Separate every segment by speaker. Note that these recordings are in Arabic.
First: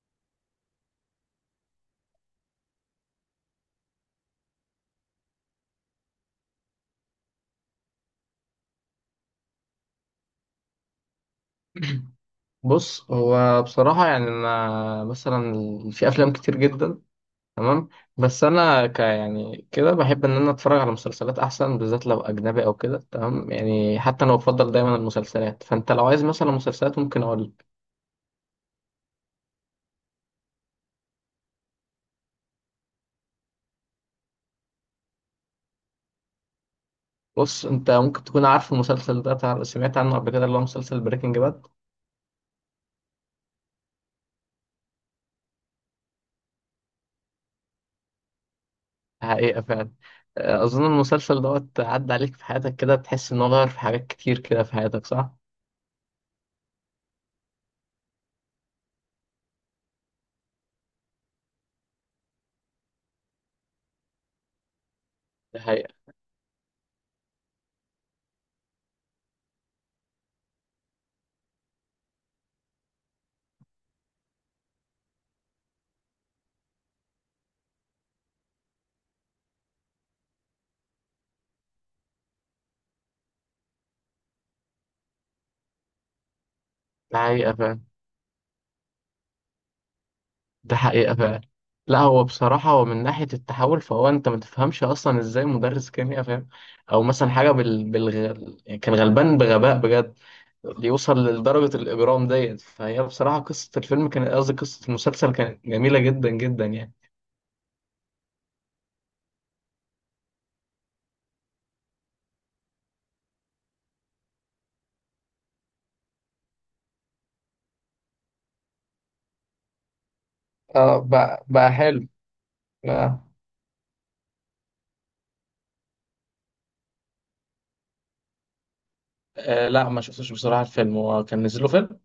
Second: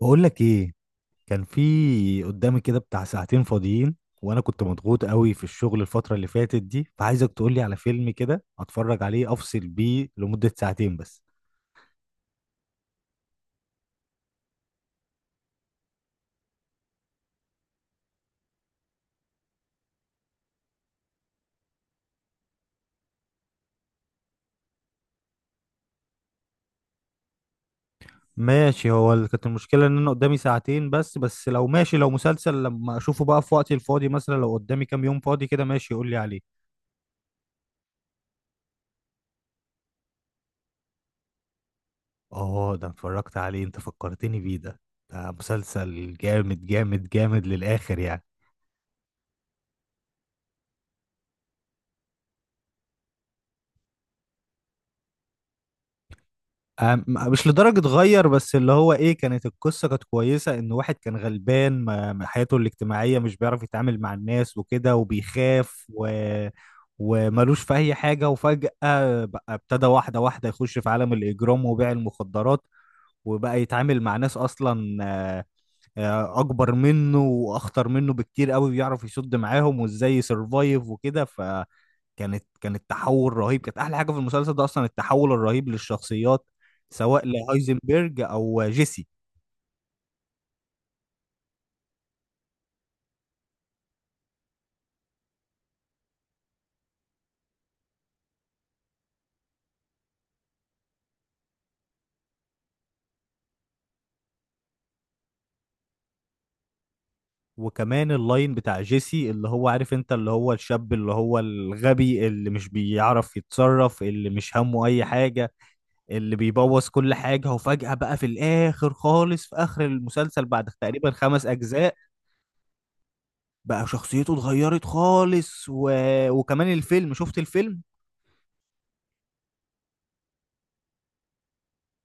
Speaker 1: بقول لك ايه. كان في قدامي كده بتاع ساعتين فاضيين، وانا كنت مضغوط قوي في الشغل الفترة اللي فاتت دي، فعايزك تقول لي على فيلم كده اتفرج عليه افصل بيه لمدة ساعتين بس.
Speaker 2: بص، هو بصراحة يعني أنا مثلا في أفلام كتير جدا. تمام. بس أنا ك يعني كده بحب إن أنا أتفرج على مسلسلات أحسن، بالذات لو أجنبي أو كده. تمام يعني، حتى أنا بفضل دايما المسلسلات. فأنت لو عايز مثلا مسلسلات ممكن أقول لك.
Speaker 1: ماشي، هو كانت المشكلة ان انا قدامي ساعتين بس لو ماشي، لو مسلسل لما اشوفه بقى في وقتي الفاضي مثلا، لو قدامي كام يوم فاضي كده ماشي، قول لي عليه.
Speaker 2: بص، أنت ممكن تكون عارف المسلسل ده، سمعت عنه قبل كده؟ اللي هو مسلسل بريكنج باد.
Speaker 1: اه، ده اتفرجت عليه، انت فكرتني بيه ده. ده مسلسل جامد جامد جامد للآخر يعني.
Speaker 2: حقيقة فعلا. أظن المسلسل دوت عدى عليك في حياتك كده، تحس إنه غير في حاجات كتير كده في حياتك، صح؟
Speaker 1: مش لدرجة غير، بس اللي هو ايه، القصة كانت كويسة، ان واحد كان غلبان، ما حياته الاجتماعية مش بيعرف يتعامل مع الناس وكده،
Speaker 2: ده
Speaker 1: وبيخاف
Speaker 2: حقيقة.
Speaker 1: وملوش في اي حاجة. وفجأة بقى ابتدى واحدة واحدة يخش في عالم الاجرام وبيع المخدرات، وبقى يتعامل مع ناس اصلا اكبر منه واخطر منه بكتير قوي، بيعرف يصد معاهم وازاي يسرفايف وكده. كانت تحول رهيب، كانت احلى حاجه في المسلسل ده اصلا التحول الرهيب للشخصيات،
Speaker 2: ده
Speaker 1: سواء
Speaker 2: حقيقة فعلا.
Speaker 1: لهايزنبرج او جيسي.
Speaker 2: ده حقيقة فعلا. لا، هو بصراحة هو من ناحية التحول، فهو أنت ما تفهمش أصلا إزاي مدرس كيمياء فاهم. أو مثلا حاجة يعني كان غلبان بغباء بجد، يوصل لدرجة الإجرام ديت. فهي بصراحة قصة الفيلم كانت، قصدي قصة المسلسل، كانت جميلة جدا جدا يعني.
Speaker 1: وكمان اللاين بتاع جيسي، اللي هو عارف انت، اللي هو الشاب اللي هو الغبي، اللي مش بيعرف يتصرف، اللي مش همه اي حاجه، اللي بيبوظ كل حاجه. وفجاه بقى في الاخر خالص، في اخر المسلسل، بعد
Speaker 2: اه،
Speaker 1: تقريبا
Speaker 2: بقى
Speaker 1: خمس
Speaker 2: بقى
Speaker 1: اجزاء،
Speaker 2: حلو. آه.
Speaker 1: بقى شخصيته اتغيرت خالص وكمان الفيلم، شفت الفيلم؟
Speaker 2: آه، لا ما شفتش بصراحة. الفيلم هو كان نزل له فيلم؟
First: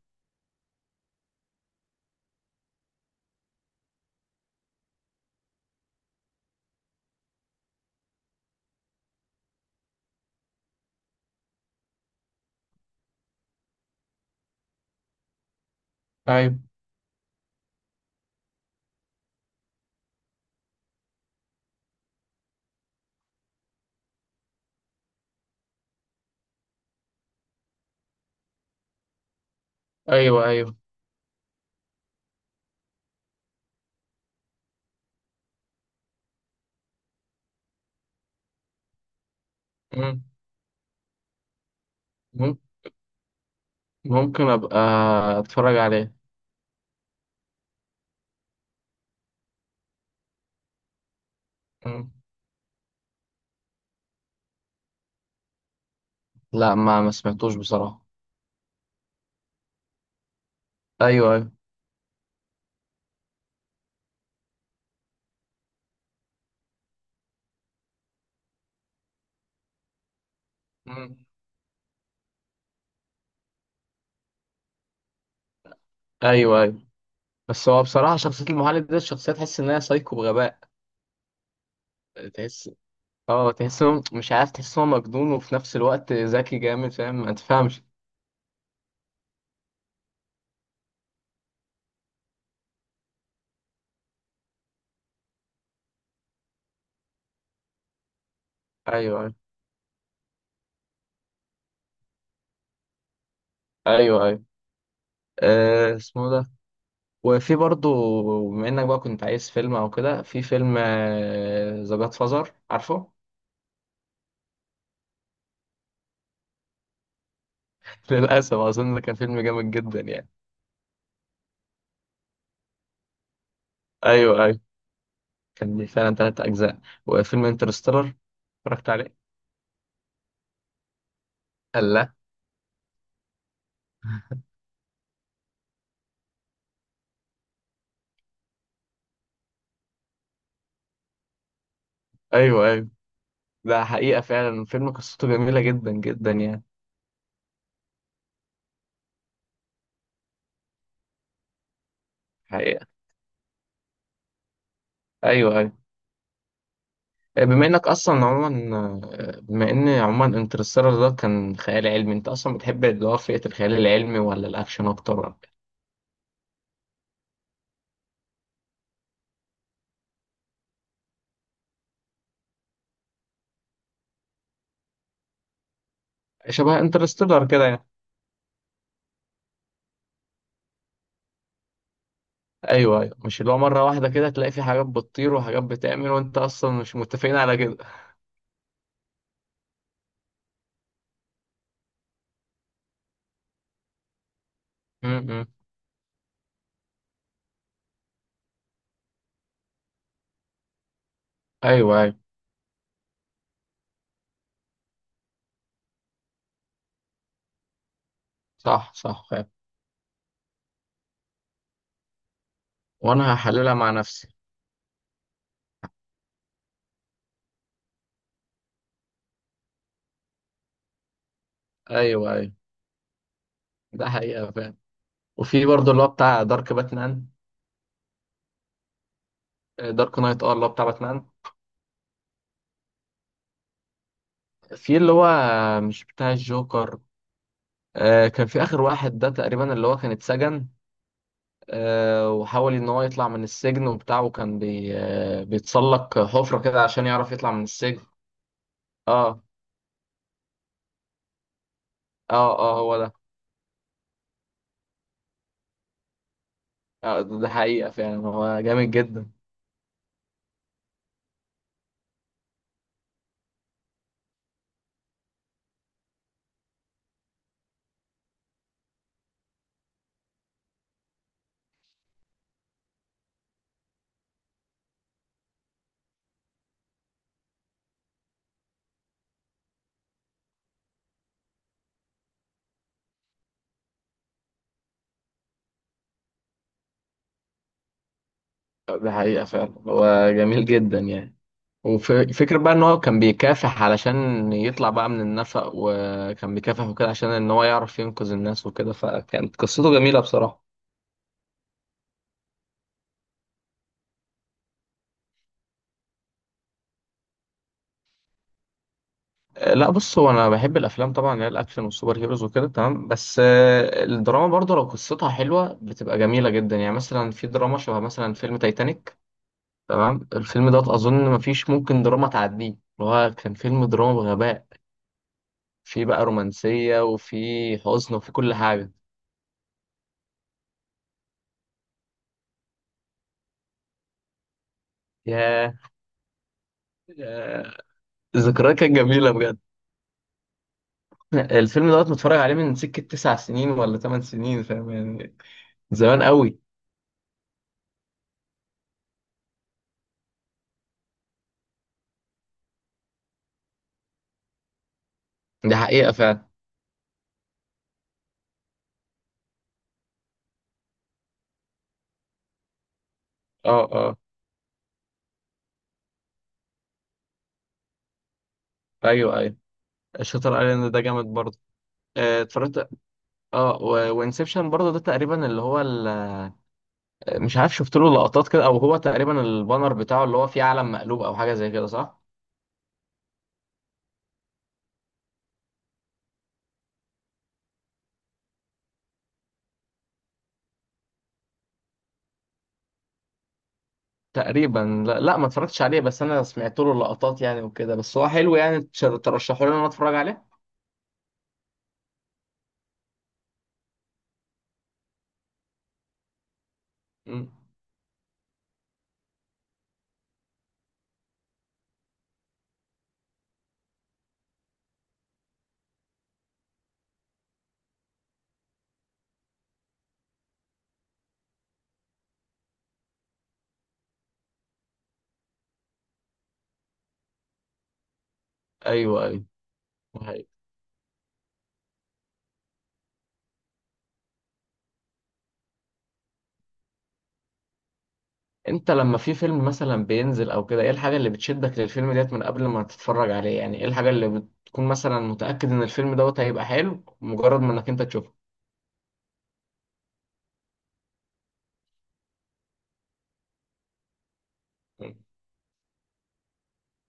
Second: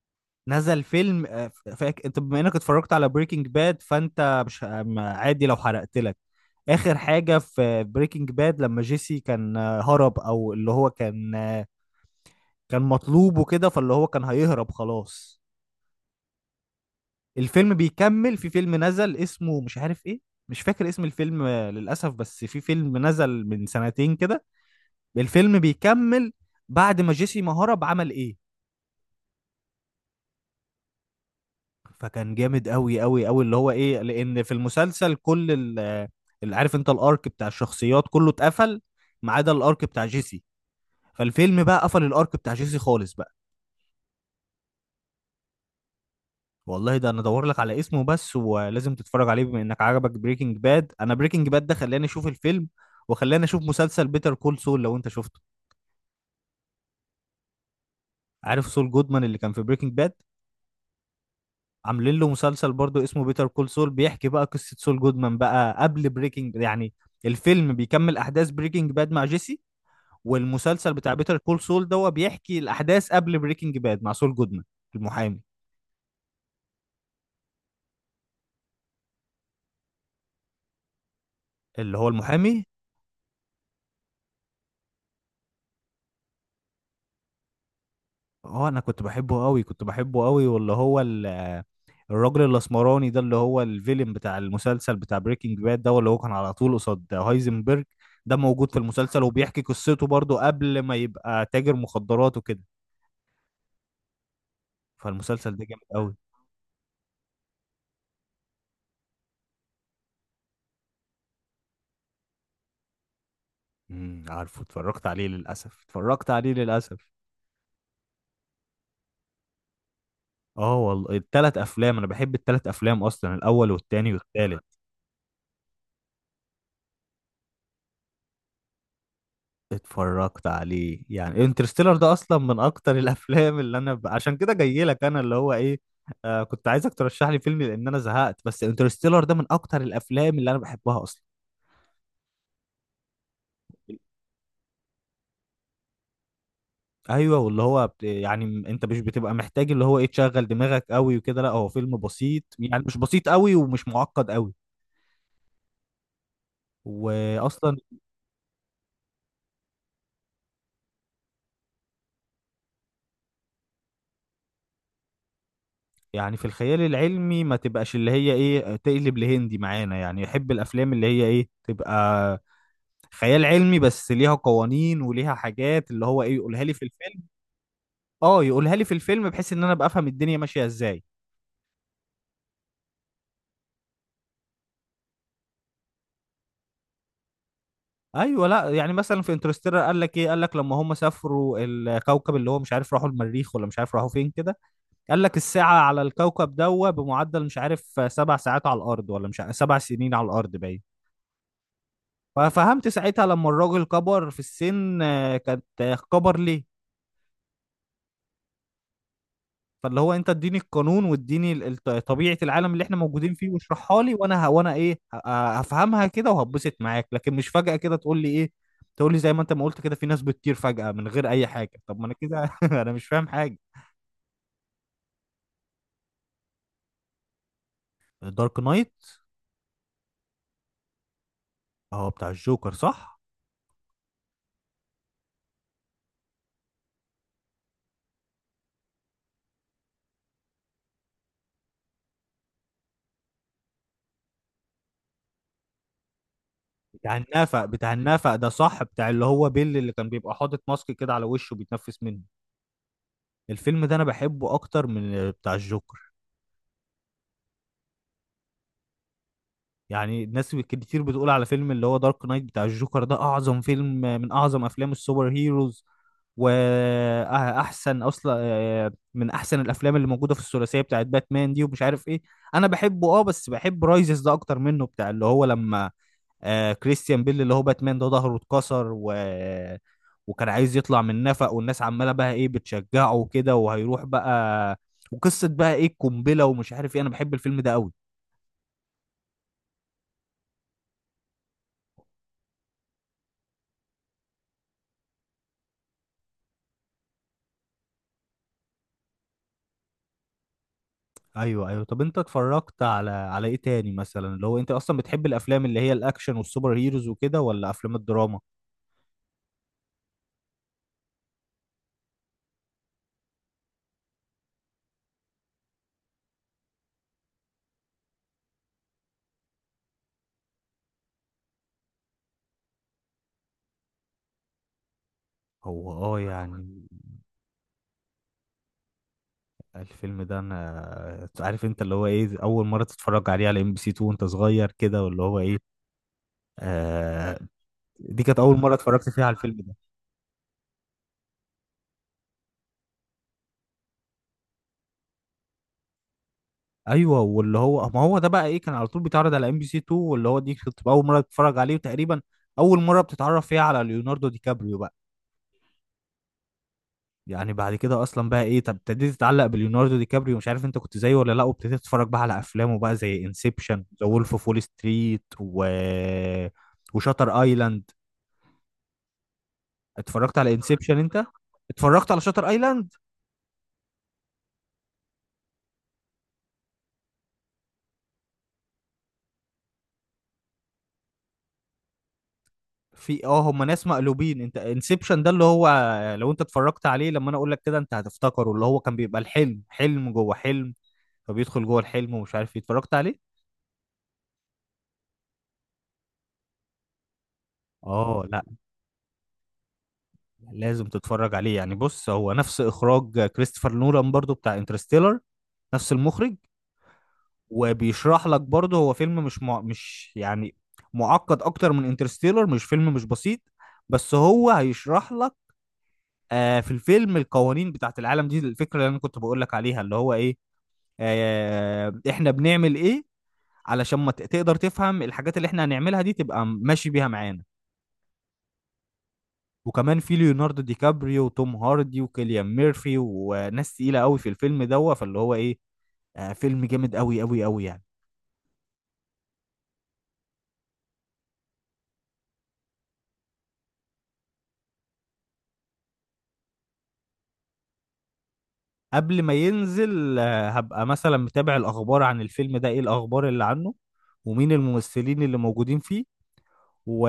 Speaker 1: نزل فيلم. انت بما انك اتفرجت على بريكنج باد، فانت مش عادي لو حرقت لك اخر حاجة في بريكنج باد. لما جيسي كان هرب، او اللي هو كان كان مطلوب وكده، فاللي هو كان هيهرب خلاص.
Speaker 2: ايوه.
Speaker 1: الفيلم بيكمل، في فيلم نزل اسمه مش عارف ايه، مش فاكر اسم الفيلم للأسف، بس في فيلم نزل من سنتين كده، الفيلم بيكمل بعد ما جيسي ما هرب عمل ايه.
Speaker 2: أيوه أيوه.
Speaker 1: فكان جامد قوي قوي قوي، اللي هو ايه، لان في المسلسل كل اللي عارف انت، الارك بتاع الشخصيات كله اتقفل ما عدا الارك بتاع
Speaker 2: مم.
Speaker 1: جيسي، فالفيلم بقى قفل الارك بتاع
Speaker 2: مم.
Speaker 1: جيسي خالص بقى.
Speaker 2: ممكن أبقى أتفرج عليه.
Speaker 1: والله ده انا ادور لك على اسمه بس، ولازم تتفرج عليه بما انك عجبك بريكنج باد. انا بريكنج باد ده خلاني
Speaker 2: مم.
Speaker 1: اشوف الفيلم، وخلاني اشوف مسلسل بيتر كول سول، لو انت شفته.
Speaker 2: لا، ما سمعتوش بصراحة.
Speaker 1: عارف سول جودمان اللي كان في بريكنج باد؟
Speaker 2: أيوه أيوه.
Speaker 1: عاملين له مسلسل برضو اسمه بيتر كول سول، بيحكي بقى قصة سول جودمان بقى قبل بريكنج يعني. الفيلم بيكمل احداث بريكنج باد مع جيسي، والمسلسل بتاع
Speaker 2: مم.
Speaker 1: بيتر كول سول ده هو بيحكي الاحداث قبل بريكنج باد مع سول جودمان. المحامي.
Speaker 2: ايوه ايوه. بس هو بصراحه، شخصيه المعلم ده، الشخصيه تحس ان هي سايكو بغباء.
Speaker 1: اللي هو المحامي.
Speaker 2: تحس. اه، تحس إنه مش عارف، تحس إن هو مجنون وفي نفس الوقت ذكي جامد، فاهم؟ ما تفهمش.
Speaker 1: اه، انا كنت بحبه قوي، كنت بحبه قوي، واللي هو الراجل الاسمراني ده، اللي هو الفيلم بتاع المسلسل بتاع بريكنج باد ده، اللي هو كان على طول قصاد هايزنبرج، ده موجود في
Speaker 2: ايوه
Speaker 1: المسلسل
Speaker 2: ايوه.
Speaker 1: وبيحكي قصته برضه قبل ما يبقى تاجر مخدرات وكده.
Speaker 2: ايوه ايوه.
Speaker 1: فالمسلسل ده جامد قوي.
Speaker 2: اسمه ده. وفي برضه، بما انك بقى كنت عايز فيلم او كده، في فيلم ذا جاد فازر، عارفه؟
Speaker 1: عارفه، اتفرجت عليه للاسف، اتفرجت عليه للاسف.
Speaker 2: للاسف اظن ده كان فيلم جامد جدا يعني.
Speaker 1: اه والله، التلات افلام انا بحب التلات افلام اصلا، الاول والتاني
Speaker 2: ايوه ايوه.
Speaker 1: والتالت.
Speaker 2: كان ليه فعلا 3 اجزاء. وفيلم انترستيلر، اتفرجت عليه؟
Speaker 1: اتفرجت عليه يعني، انترستيلر ده
Speaker 2: لا.
Speaker 1: اصلا من اكتر الافلام اللي انا عشان كده جاي لك انا، اللي هو ايه، كنت عايزك ترشح لي فيلم لان انا زهقت، بس انترستيلر ده من اكتر الافلام اللي انا بحبها اصلا.
Speaker 2: ايوه ايوه. ده حقيقه فعلا، فيلم قصته جميله جدا جدا يعني.
Speaker 1: ايوه، واللي هو يعني انت مش بتبقى محتاج اللي هو ايه تشغل دماغك قوي وكده، لا هو فيلم بسيط يعني،
Speaker 2: حقيقة.
Speaker 1: مش بسيط قوي ومش معقد قوي.
Speaker 2: أيوه أيوه. آه، بما
Speaker 1: واصلا،
Speaker 2: إنك أصلا عموما آه، بما إن عموما انترستيلر ده كان خيال علمي، أنت أصلا بتحب اللي هو فئة الخيال العلمي ولا الأكشن أكتر، ولا؟
Speaker 1: يعني في الخيال العلمي ما تبقاش اللي هي ايه تقلب لهندي معانا يعني، يحب الافلام اللي هي ايه تبقى خيال علمي بس ليها قوانين وليها حاجات، اللي هو ايه، يقولها لي
Speaker 2: شبه
Speaker 1: في الفيلم.
Speaker 2: انترستيلر كده يعني.
Speaker 1: اه يقولها لي في الفيلم بحيث ان انا ابقى افهم الدنيا ماشيه ازاي.
Speaker 2: أيوه أيوه. مش اللي هو مرة واحدة كده تلاقي في حاجات بتطير وحاجات بتعمل وأنت أصلا مش متفقين على كده.
Speaker 1: ايوه، لا يعني مثلا في انترستيلر، قال لك ايه، قال لك لما هم سافروا الكوكب، اللي هو مش عارف راحوا المريخ ولا مش عارف راحوا فين كده،
Speaker 2: م-
Speaker 1: قال لك
Speaker 2: م.
Speaker 1: الساعه على الكوكب دوا بمعدل مش عارف سبع ساعات على الارض ولا مش عارف سبع سنين على الارض، باين.
Speaker 2: أيوه أيوه.
Speaker 1: ففهمت ساعتها لما الراجل كبر في السن آه، كانت آه، كبر ليه.
Speaker 2: صح صح فعلا.
Speaker 1: فاللي هو، انت اديني القانون واديني طبيعة العالم اللي احنا موجودين
Speaker 2: وأنا
Speaker 1: فيه،
Speaker 2: هحللها مع
Speaker 1: واشرحها لي
Speaker 2: نفسي.
Speaker 1: وانا وانا ايه هفهمها كده وهتبسط معاك. لكن مش فجأة كده تقول لي ايه، تقول لي زي ما انت ما قلت كده في ناس بتطير فجأة من غير اي حاجة، طب ما انا
Speaker 2: أيوه
Speaker 1: كده
Speaker 2: أيوه.
Speaker 1: انا مش فاهم حاجة.
Speaker 2: ده حقيقة فعلا. وفي برضه اللي هو بتاع دارك باتمان.
Speaker 1: دارك نايت.
Speaker 2: دارك نايت، اه، اللي هو بتاع باتمان.
Speaker 1: اه، بتاع الجوكر، صح.
Speaker 2: في اللي هو، مش بتاع الجوكر. كان في آخر واحد ده تقريبا اللي هو كان اتسجن، وحاول إن هو يطلع من السجن وبتاع، وكان بي... آه، بيتسلق حفرة كده عشان
Speaker 1: بتاع
Speaker 2: يعرف يطلع من
Speaker 1: النفق بتاع
Speaker 2: السجن.
Speaker 1: النفق ده صح، بتاع اللي
Speaker 2: اه.
Speaker 1: هو بيل، اللي كان بيبقى حاطط ماسك كده على وشه بيتنفس منه.
Speaker 2: اه اه، هو ده.
Speaker 1: الفيلم ده انا بحبه اكتر من بتاع الجوكر.
Speaker 2: ده ده حقيقة فعلا، هو جامد جدا.
Speaker 1: يعني الناس كتير بتقول على فيلم اللي هو دارك نايت بتاع الجوكر، ده اعظم فيلم، من اعظم افلام السوبر هيروز، واحسن اصلا من احسن الافلام اللي موجوده في الثلاثيه بتاعت باتمان دي، ومش عارف ايه. انا بحبه اه، بس بحب رايزز ده اكتر منه، بتاع اللي هو لما كريستيان بيل اللي هو باتمان ده ظهره اتكسر، و وكان عايز يطلع من نفق، والناس عماله بقى ايه بتشجعه وكده وهيروح بقى. وقصه بقى ايه القنبله ومش عارف ايه، انا بحب الفيلم ده قوي.
Speaker 2: ده حقيقة فعلا، هو جميل جدا يعني. وفكرة بقى إن هو كان بيكافح علشان يطلع بقى من النفق، وكان بيكافح وكده عشان إن هو يعرف ينقذ الناس وكده، فكانت قصته جميلة بصراحة.
Speaker 1: ايوه ايوه، طب انت اتفرجت على ايه تاني مثلا؟ اللي هو انت اصلا بتحب الافلام اللي هي الاكشن والسوبر هيروز وكده، ولا افلام الدراما؟
Speaker 2: لا، بص، هو انا بحب الافلام طبعا اللي هي الاكشن والسوبر هيروز وكده، تمام. بس الدراما برضه لو قصتها حلوه بتبقى جميله جدا يعني. مثلا في دراما شبه مثلا فيلم تايتانيك. تمام، الفيلم دوت اظن مفيش ممكن دراما تعديه. اللي هو كان فيلم دراما بغباء.
Speaker 1: هو
Speaker 2: في
Speaker 1: اه
Speaker 2: بقى
Speaker 1: يعني،
Speaker 2: رومانسيه، وفي حزن، وفي كل حاجه.
Speaker 1: الفيلم ده انا عارف انت اللي هو ايه، اول مره تتفرج عليه على ام بي سي 2 وانت صغير كده، واللي هو
Speaker 2: ياه.
Speaker 1: ايه آه
Speaker 2: ياه،
Speaker 1: دي كانت اول مره
Speaker 2: الذكريات كانت
Speaker 1: اتفرجت فيها
Speaker 2: جميله
Speaker 1: على الفيلم
Speaker 2: بجد.
Speaker 1: ده.
Speaker 2: الفيلم دوت متفرج عليه من سكه 9 سنين ولا 8 سنين، فاهم يعني؟ زمان قوي.
Speaker 1: ايوه واللي هو، ما هو ده بقى ايه، كان على طول بيتعرض على ام بي سي 2، واللي هو دي كانت اول مره تتفرج عليه، وتقريبا اول مره بتتعرف فيها على ليوناردو دي كابريو بقى.
Speaker 2: دي حقيقه فعلا.
Speaker 1: يعني بعد كده اصلا بقى ايه، طب ابتديت تتعلق بليوناردو دي كابريو، مش عارف انت كنت زيه ولا لا، وابتديت تتفرج بقى على افلامه بقى زي
Speaker 2: اه
Speaker 1: انسبشن، ذا
Speaker 2: اه.
Speaker 1: وولف اوف وول ستريت، و وشاتر ايلاند.
Speaker 2: ايوه ايوه.
Speaker 1: اتفرجت على
Speaker 2: شاتر ايلاند
Speaker 1: انسبشن
Speaker 2: ده
Speaker 1: انت؟
Speaker 2: جامد برضه.
Speaker 1: اتفرجت على شاتر
Speaker 2: اتفرجت.
Speaker 1: ايلاند؟
Speaker 2: اه. وانسبشن برضه، ده تقريبا اللي هو مش عارف، شفت له لقطات كده، او هو تقريبا البانر بتاعه اللي هو فيه علم مقلوب او حاجه زي كده، صح؟
Speaker 1: في اه، هم ناس مقلوبين. انت انسبشن ده، اللي هو لو انت اتفرجت عليه لما انا اقول لك كده انت هتفتكره، اللي هو كان بيبقى الحلم حلم جوه حلم، فبيدخل جوه الحلم ومش عارف ايه. اتفرجت عليه؟
Speaker 2: تقريبا لا, لا، ما اتفرجتش عليه. بس انا سمعت له لقطات يعني وكده. بس
Speaker 1: اه
Speaker 2: هو
Speaker 1: لا،
Speaker 2: حلو يعني، ترشحوا لي ان انا اتفرج عليه.
Speaker 1: لازم تتفرج عليه يعني. بص، هو نفس اخراج كريستوفر نولان برضو، بتاع انترستيلر، نفس المخرج.
Speaker 2: مم.
Speaker 1: وبيشرح لك برضه، هو فيلم مش مش يعني معقد اكتر من انترستيلر، مش فيلم مش بسيط، بس هو هيشرح لك في الفيلم القوانين بتاعت العالم دي، الفكرة اللي انا كنت بقول لك عليها، اللي هو ايه، احنا بنعمل ايه، علشان ما تقدر تفهم الحاجات اللي احنا هنعملها دي تبقى ماشي بيها معانا.
Speaker 2: ايوه ايوه.
Speaker 1: وكمان في
Speaker 2: هاي.
Speaker 1: ليوناردو دي كابريو وتوم هاردي وكيليان ميرفي وناس تقيلة قوي في الفيلم دوت، فاللي هو ايه، فيلم جامد قوي قوي قوي يعني.
Speaker 2: انت لما في فيلم مثلا بينزل او كده، ايه الحاجه اللي بتشدك للفيلم ديت من قبل ما تتفرج عليه؟ يعني ايه الحاجه اللي بتكون مثلا متاكد ان الفيلم دوت هيبقى حلو مجرد ما انك انت تشوفه؟
Speaker 1: قبل ما ينزل، هبقى مثلا متابع الأخبار عن الفيلم ده، إيه الأخبار اللي عنه، ومين
Speaker 2: مم.
Speaker 1: الممثلين اللي موجودين فيه، و...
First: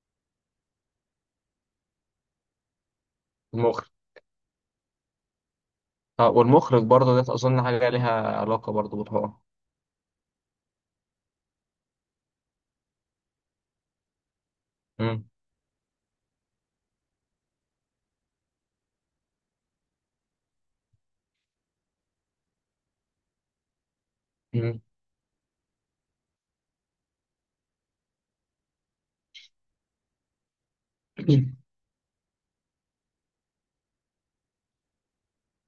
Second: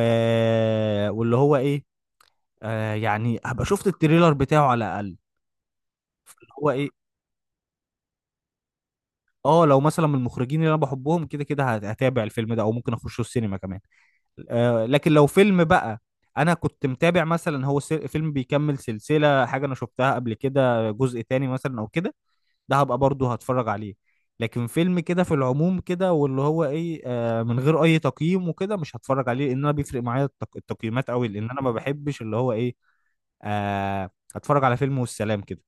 Speaker 1: واللي هو إيه، يعني هبقى شفت
Speaker 2: المخرج.
Speaker 1: التريلر بتاعه على الأقل، اللي
Speaker 2: اه،
Speaker 1: هو
Speaker 2: والمخرج
Speaker 1: إيه.
Speaker 2: برضه ده اظن حاجه ليها علاقه برضه بالحوار.
Speaker 1: اه، لو مثلا من المخرجين اللي انا بحبهم كده كده هتابع الفيلم ده، او ممكن اخشه السينما كمان. لكن
Speaker 2: مم.
Speaker 1: لو فيلم بقى انا كنت متابع مثلا، هو فيلم بيكمل سلسلة حاجة انا شفتها قبل كده، جزء تاني مثلا او كده، ده هبقى برضه هتفرج عليه. لكن
Speaker 2: مم.
Speaker 1: فيلم كده في العموم كده، واللي هو ايه من غير اي تقييم وكده، مش هتفرج عليه، لان انا بيفرق معايا التقييمات قوي، لان انا ما بحبش اللي هو ايه هتفرج على فيلم والسلام كده.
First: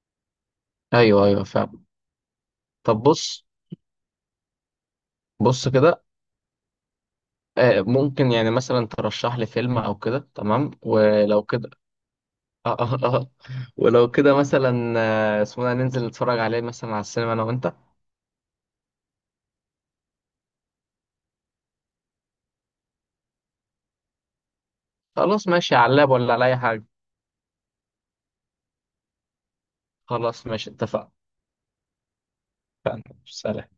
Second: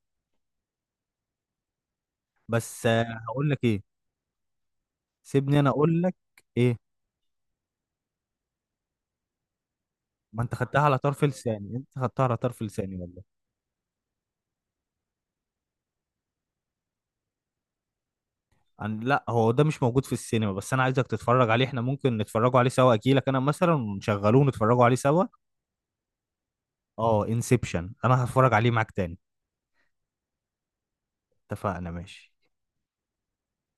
Speaker 2: ايوه ايوه فعلا.
Speaker 1: بس
Speaker 2: طب بص.
Speaker 1: هقول لك ايه، سيبني
Speaker 2: بص
Speaker 1: انا اقول
Speaker 2: كده،
Speaker 1: لك ايه.
Speaker 2: ممكن يعني مثلا ترشح لي فيلم او كده؟
Speaker 1: ما انت
Speaker 2: تمام.
Speaker 1: خدتها على طرف
Speaker 2: ولو كده
Speaker 1: لساني، انت خدتها على طرف
Speaker 2: آه آه
Speaker 1: لساني
Speaker 2: آه.
Speaker 1: والله.
Speaker 2: آه. ولو كده مثلا، اسمه ده، ننزل نتفرج عليه مثلا على السينما انا وانت.
Speaker 1: لا هو ده مش موجود في السينما، بس انا عايزك تتفرج عليه. احنا ممكن نتفرجوا عليه سوا، اجيلك انا مثلا ونشغلوه ونتفرجوا عليه سوا.
Speaker 2: خلاص، ماشي. على اللاب ولا على اي حاجه؟
Speaker 1: اه، انسبشن انا هتفرج عليه معاك تاني.
Speaker 2: خلاص، ماشي، اتفقنا.
Speaker 1: اتفقنا ماشي.
Speaker 2: سلام.